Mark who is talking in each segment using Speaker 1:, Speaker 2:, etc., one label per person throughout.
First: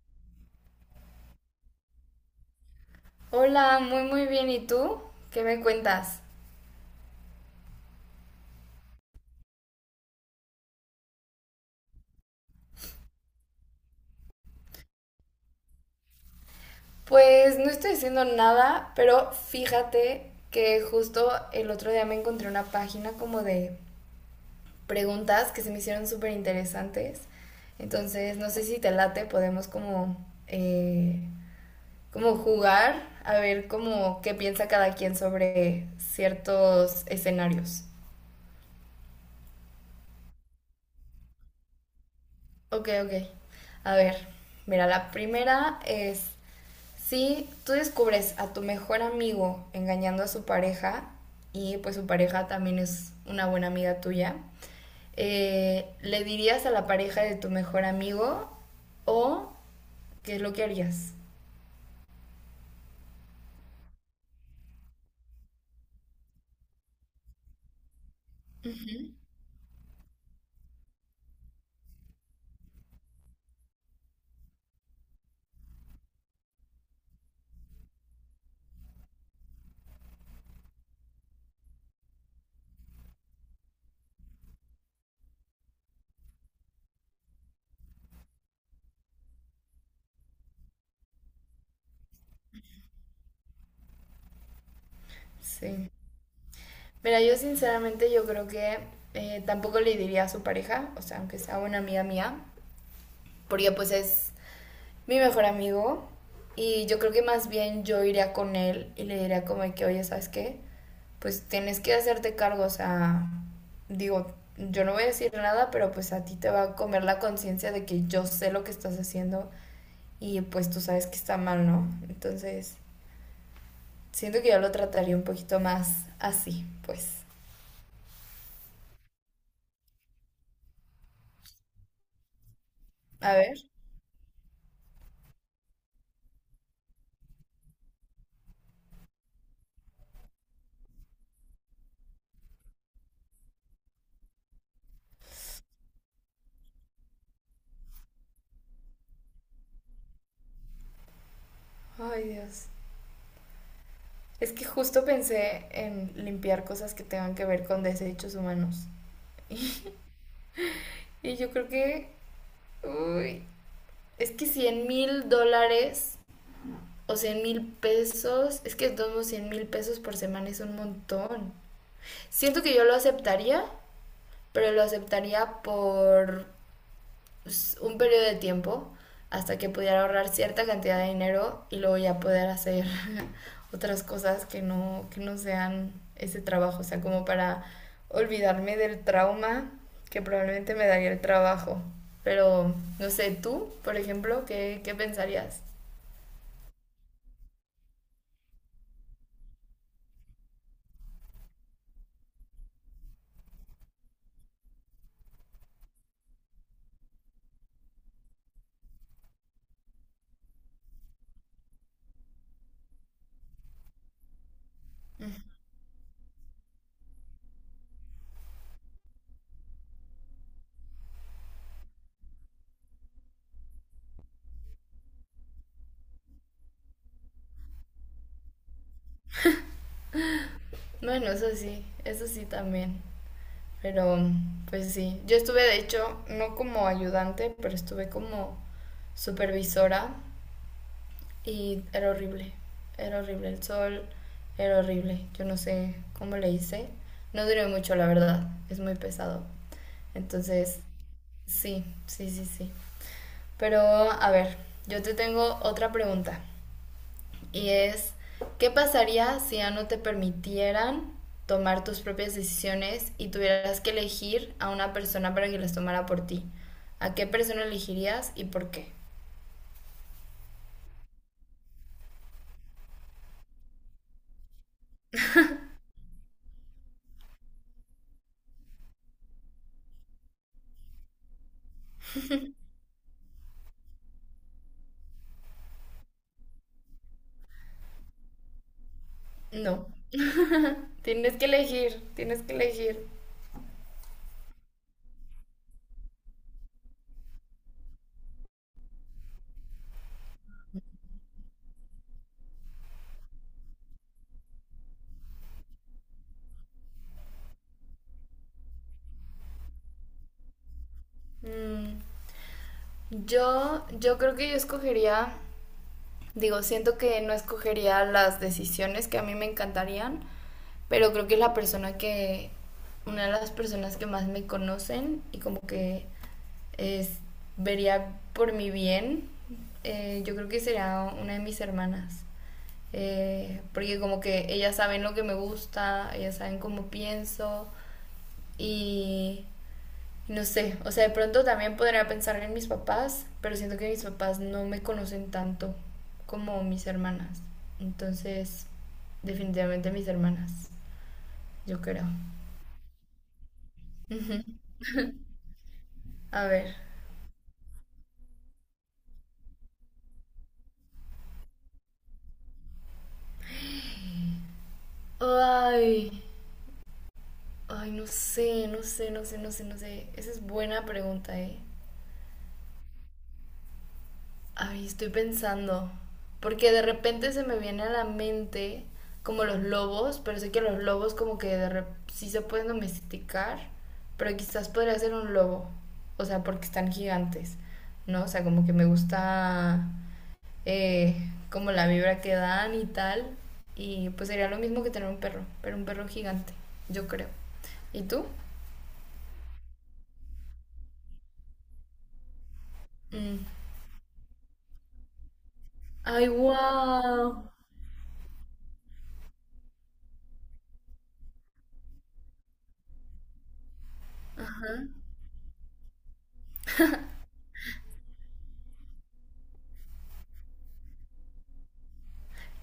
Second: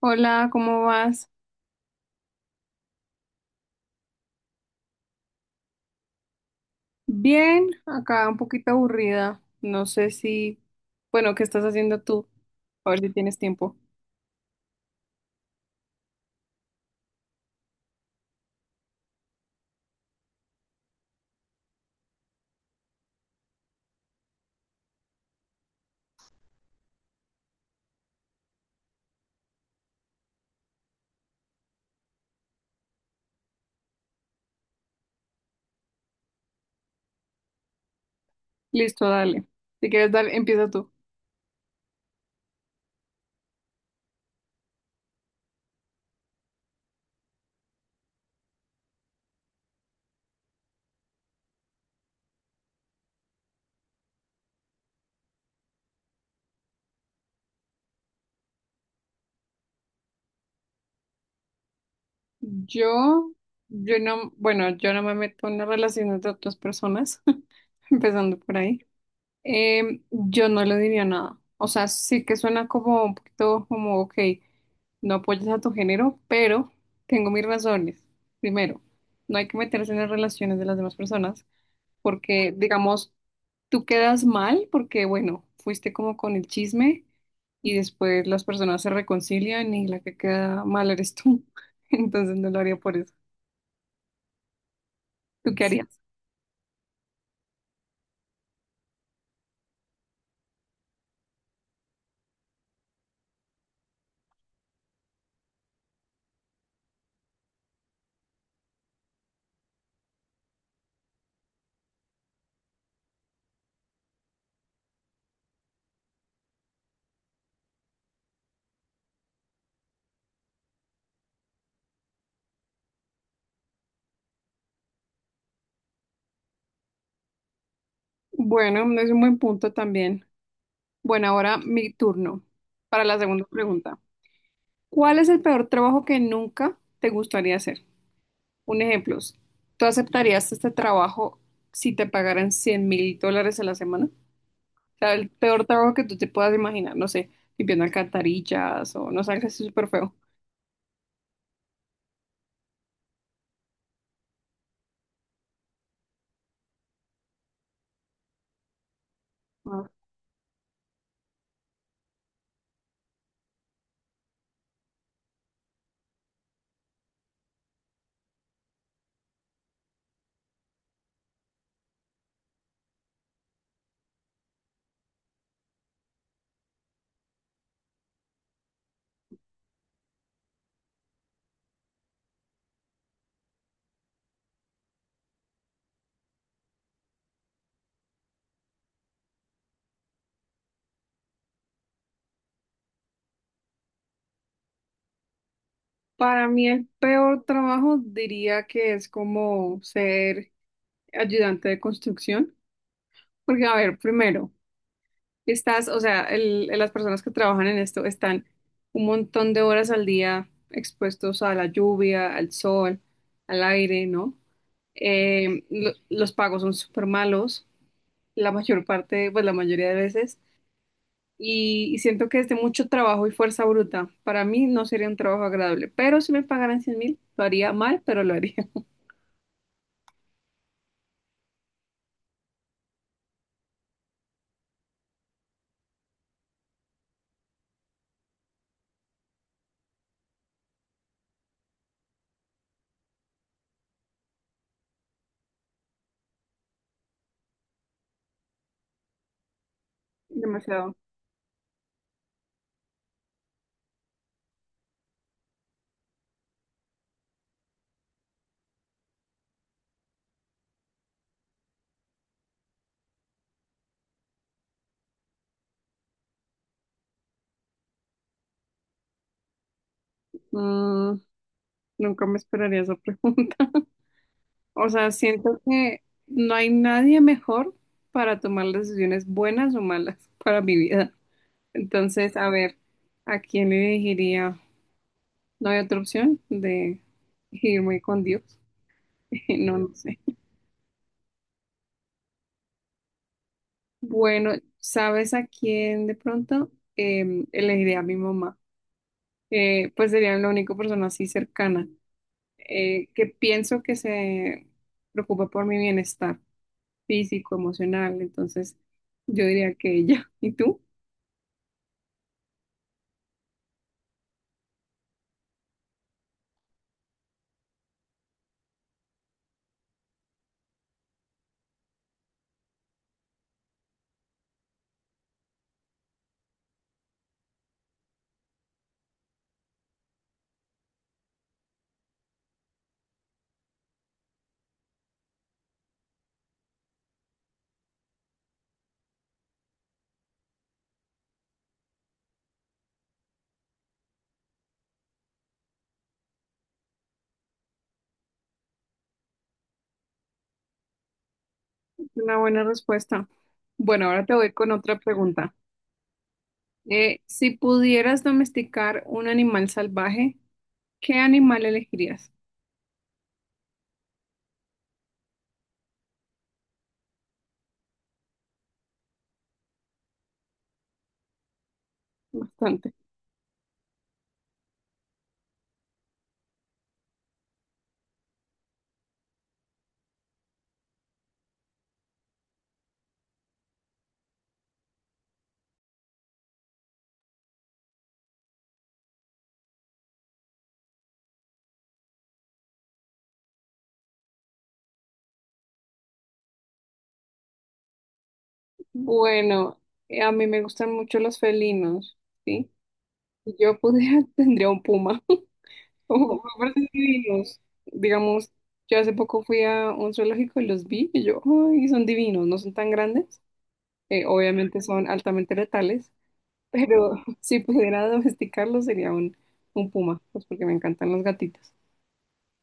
Speaker 1: Hola, ¿cómo vas?
Speaker 2: Hola, muy muy bien. ¿Y tú? ¿Qué me cuentas?
Speaker 1: Bien, acá un poquito aburrida. No sé si, bueno, ¿qué estás haciendo tú? A ver si tienes tiempo.
Speaker 2: Pues no estoy haciendo nada, pero fíjate que justo el otro día me encontré una página como de preguntas que se me hicieron súper interesantes. Entonces, no sé si te late, podemos como, eh, como jugar a ver como qué piensa cada quien sobre ciertos escenarios.
Speaker 1: Listo, dale. Si quieres, dale, empieza tú.
Speaker 2: Ok, ok. A ver, mira, la primera es, si tú descubres a tu mejor amigo engañando a su pareja y pues su pareja también es una buena amiga tuya, ¿le dirías a la pareja de tu mejor amigo o qué es lo que harías?
Speaker 1: Yo, yo no, bueno, yo no me meto en las relaciones de otras personas, empezando por ahí. Yo no le diría nada. O sea, sí que suena como un poquito como, ok, no apoyas a tu género, pero tengo mis razones. Primero, no hay que meterse en las relaciones de las demás personas, porque, digamos, tú quedas mal porque, bueno, fuiste como con el chisme y después las personas se reconcilian y la que queda mal eres tú. Entonces no lo haría por eso. ¿Tú qué
Speaker 2: Sí.
Speaker 1: harías?
Speaker 2: Mira, yo sinceramente yo creo que tampoco le diría a su pareja, o sea, aunque sea una amiga mía, porque pues es mi mejor amigo y yo creo que más bien yo iría con él y le diría como que, oye, ¿sabes qué? Pues tienes que hacerte cargo, o sea, digo, yo no voy a decir nada, pero pues a ti te va a comer la conciencia de que yo sé lo que estás haciendo y pues tú sabes que está mal, ¿no? Entonces, siento que yo lo trataría un poquito más así, pues.
Speaker 1: Bueno, es un buen punto también. Bueno, ahora mi turno para la
Speaker 2: A
Speaker 1: segunda
Speaker 2: ver.
Speaker 1: pregunta. ¿Cuál es el peor trabajo que nunca te gustaría hacer? Un ejemplo, ¿tú aceptarías este trabajo si te pagaran 100 mil dólares a la semana? Sea, el peor trabajo que tú te puedas imaginar, no sé, limpiando alcantarillas o no sé, algo así súper feo.
Speaker 2: Ay, Dios. Es que justo pensé en limpiar cosas que tengan que ver con desechos humanos.
Speaker 1: Ah.
Speaker 2: Y yo creo que... Uy, es que 100.000 dólares o 100.000 pesos, es que todos 100.000 pesos por semana es un montón. Siento que yo lo aceptaría, pero lo aceptaría por un periodo de tiempo hasta que pudiera ahorrar cierta cantidad de dinero y luego ya poder hacer otras cosas que no sean ese trabajo, o sea, como para olvidarme del trauma que probablemente me daría el trabajo. Pero, no sé, tú, por ejemplo, ¿qué pensarías?
Speaker 1: Para mí el peor trabajo diría que es como ser ayudante de construcción, porque a ver, primero, estás, o sea, las personas que trabajan en esto están un montón de horas al día expuestos a la lluvia, al sol, al aire, ¿no? Los pagos son súper malos, la mayor parte, pues la mayoría de veces. Y siento que es de mucho trabajo y fuerza bruta. Para mí no sería un trabajo agradable, pero si me pagaran 100 mil, lo haría mal, pero lo haría.
Speaker 2: Bueno, eso sí también. Pero pues sí, yo estuve de hecho no como ayudante, pero estuve como supervisora y era horrible el sol, era horrible. Yo no sé cómo le hice. No duré mucho, la verdad, es muy pesado. Entonces,
Speaker 1: Demasiado.
Speaker 2: sí, sí, sí, sí. Pero a ver, yo te tengo otra pregunta y es, ¿qué pasaría si ya no te permitieran tomar tus propias decisiones y tuvieras que elegir a una persona para que las tomara por ti? ¿A qué persona elegirías y por qué?
Speaker 1: Mm, nunca me esperaría esa pregunta. O sea, siento que no hay nadie mejor para tomar las decisiones buenas o malas para mi vida. Entonces, a ver, ¿a quién le elegiría? No hay otra opción de irme con Dios. No,
Speaker 2: No,
Speaker 1: no sé.
Speaker 2: tienes que elegir, tienes que elegir.
Speaker 1: Bueno, ¿sabes a quién de pronto? Elegiré a mi mamá. Pues sería la única persona así cercana, que pienso que se preocupa por mi bienestar físico, emocional. Entonces, yo diría que ella. ¿Y tú?
Speaker 2: Mm, yo creo que yo escogería. Digo, siento que no escogería las decisiones que a mí me encantarían, pero creo que es la persona que, una de las personas que más me conocen y como que es, vería por mi bien, yo creo que será una de mis hermanas. Porque como que ellas saben lo que me gusta, ellas saben cómo pienso y no sé, o sea, de pronto también podría pensar en mis papás, pero siento que mis papás no me conocen tanto como mis hermanas. Entonces, definitivamente mis hermanas, yo creo.
Speaker 1: Una buena respuesta. Bueno, ahora te voy con otra pregunta.
Speaker 2: A ver.
Speaker 1: Si pudieras domesticar un animal salvaje, ¿qué animal elegirías?
Speaker 2: Ay, ay, no sé, no sé, no sé, no sé, no sé. Esa es buena pregunta, ¿eh?
Speaker 1: Bastante.
Speaker 2: Ay, estoy pensando. Porque de repente se me viene a la mente como los lobos, pero sé que los lobos como que sí se pueden domesticar, pero quizás podría ser un lobo. O sea, porque están gigantes, ¿no? O sea, como que me gusta eh, como la vibra que dan y tal. Y pues sería lo mismo que tener un perro, pero un perro gigante, yo creo. ¿Y tú?
Speaker 1: Bueno, a mí me gustan mucho los felinos, ¿sí?
Speaker 2: Mm.
Speaker 1: Si yo pudiera, tendría un puma.
Speaker 2: Ay,
Speaker 1: Aparte son
Speaker 2: wow.
Speaker 1: divinos. Digamos, yo hace poco fui a un zoológico y los vi y yo, ay, son divinos, no son tan grandes. Obviamente son altamente letales, pero si pudiera domesticarlos sería un puma, pues porque me encantan los gatitos.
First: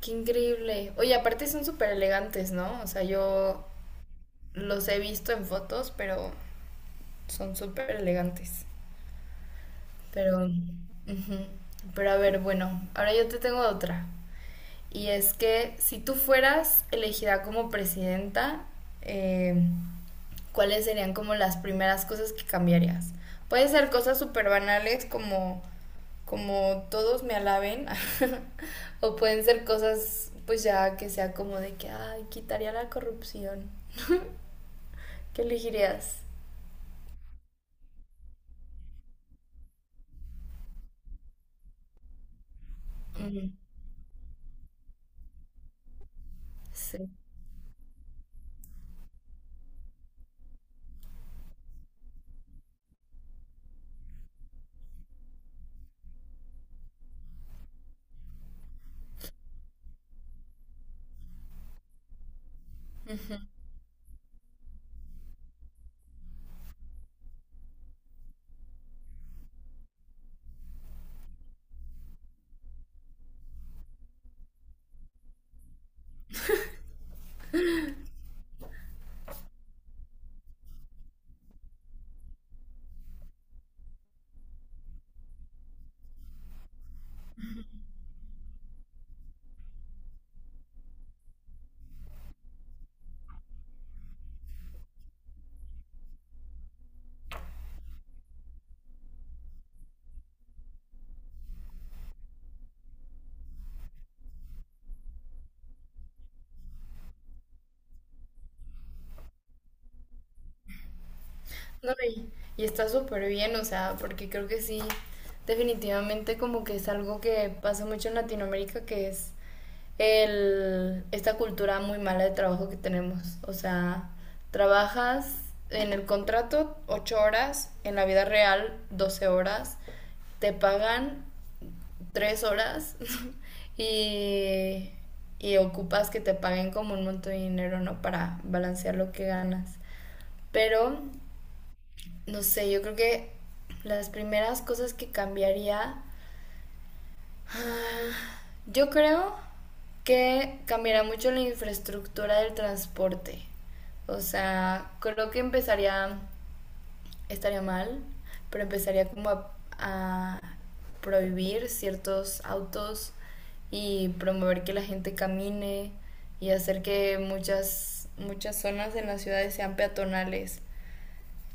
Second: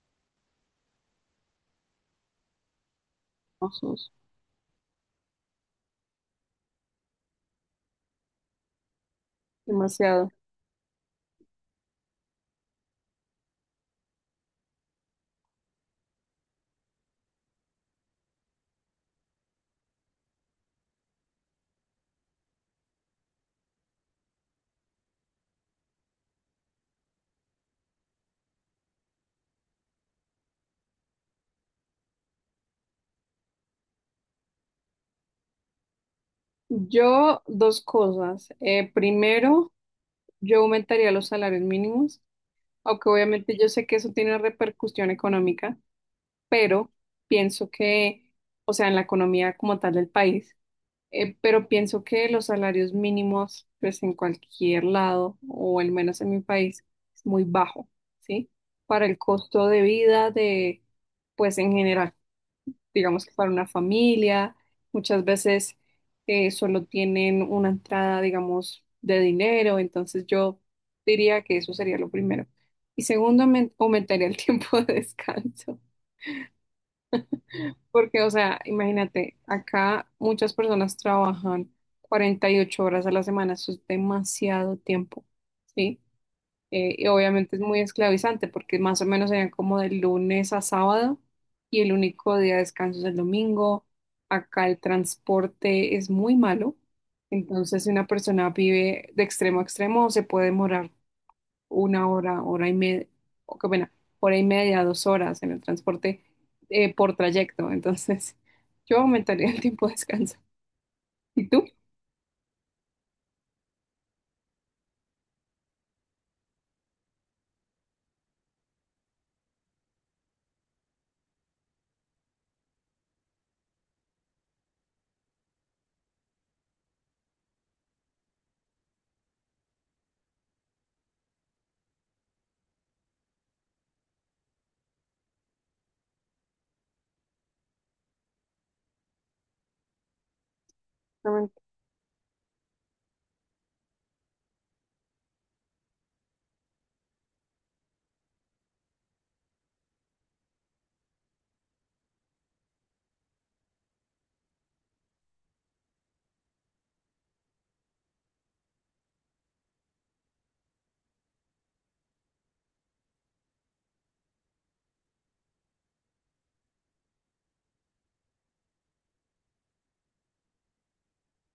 Speaker 2: Qué increíble. Oye, aparte son súper elegantes, ¿no? O sea, yo
Speaker 1: Hermosos,
Speaker 2: los he visto en fotos, pero son súper elegantes.
Speaker 1: demasiado.
Speaker 2: Pero, ujú. Pero a ver, bueno, ahora yo te tengo otra. Y es que si tú fueras elegida como presidenta, eh, ¿cuáles serían como las primeras cosas que cambiarías? Puede ser cosas súper banales como, como todos me alaben, o pueden ser cosas pues ya que sea como de que, ay, quitaría la corrupción. ¿Qué elegirías?
Speaker 1: Yo, dos cosas. Primero, yo aumentaría los salarios mínimos, aunque
Speaker 2: Ujú,
Speaker 1: obviamente yo sé que eso tiene repercusión económica. Pero
Speaker 2: sí.
Speaker 1: pienso que, o sea, en la economía como tal del país, pero pienso que los salarios mínimos, pues en cualquier lado, o al menos en mi país, es muy bajo, ¿sí? Para el costo de vida de, pues en general, digamos que para una familia, muchas veces solo tienen una entrada, digamos, de dinero, entonces yo diría que eso sería lo primero. Y segundo, aumentaría el tiempo de descanso. Porque, o sea, imagínate, acá muchas personas trabajan 48 horas a la semana, eso es demasiado tiempo, ¿sí? Y obviamente es muy esclavizante porque más o menos serían como de lunes a sábado y el único día de descanso es el domingo. Acá el transporte es muy malo, entonces si una persona vive de extremo a extremo se puede demorar 1 hora, hora y media, o qué pena, hora y media, 2 horas en el transporte por trayecto. Entonces, yo aumentaría el tiempo de descanso. ¿Y tú?
Speaker 2: No, y está súper bien, o sea, porque creo que sí, definitivamente como que es algo que pasa mucho en Latinoamérica, que es esta cultura muy mala de trabajo que tenemos. O sea, trabajas en el contrato 8 horas, en la vida real 12 horas, te pagan 3 horas y, y ocupas que te paguen como un montón de dinero, ¿no? Para balancear lo que ganas. Pero
Speaker 1: Exactamente.
Speaker 2: no sé, yo creo que las primeras cosas que cambiaría, yo creo que cambiaría mucho la infraestructura del transporte. O sea, creo que empezaría, estaría mal, pero empezaría como a prohibir ciertos autos y promover que la gente camine y hacer que muchas, muchas zonas en las ciudades sean peatonales.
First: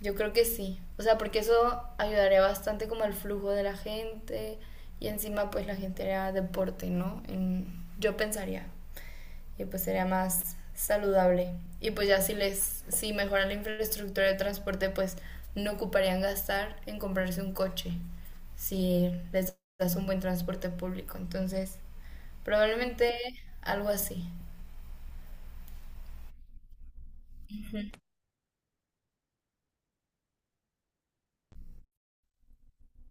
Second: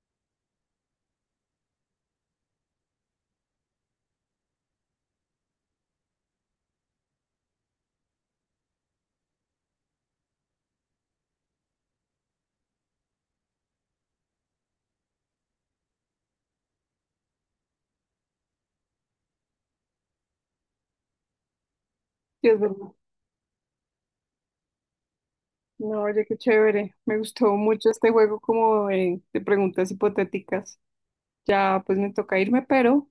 Speaker 2: Yo creo que sí. O sea, porque eso ayudaría bastante como el flujo de la gente y encima pues la gente haría deporte, ¿no? Yo pensaría. Y pues sería más saludable. Y pues ya si les, si mejoran la infraestructura de transporte, pues no ocuparían gastar en comprarse un coche si les das un buen transporte público. Entonces,
Speaker 1: Sí, es verdad.
Speaker 2: probablemente algo así.
Speaker 1: No, oye, qué chévere. Me gustó mucho este juego como de preguntas hipotéticas. Ya pues me toca irme, pero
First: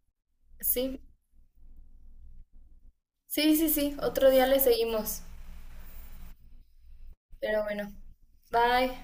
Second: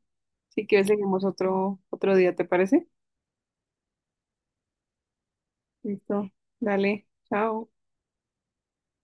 Speaker 1: si quieres
Speaker 2: Sí,
Speaker 1: seguimos otro día, ¿te parece?
Speaker 2: sí, sí, sí. Otro día le seguimos.
Speaker 1: Listo. Dale,
Speaker 2: Pero
Speaker 1: chao.
Speaker 2: bueno, bye.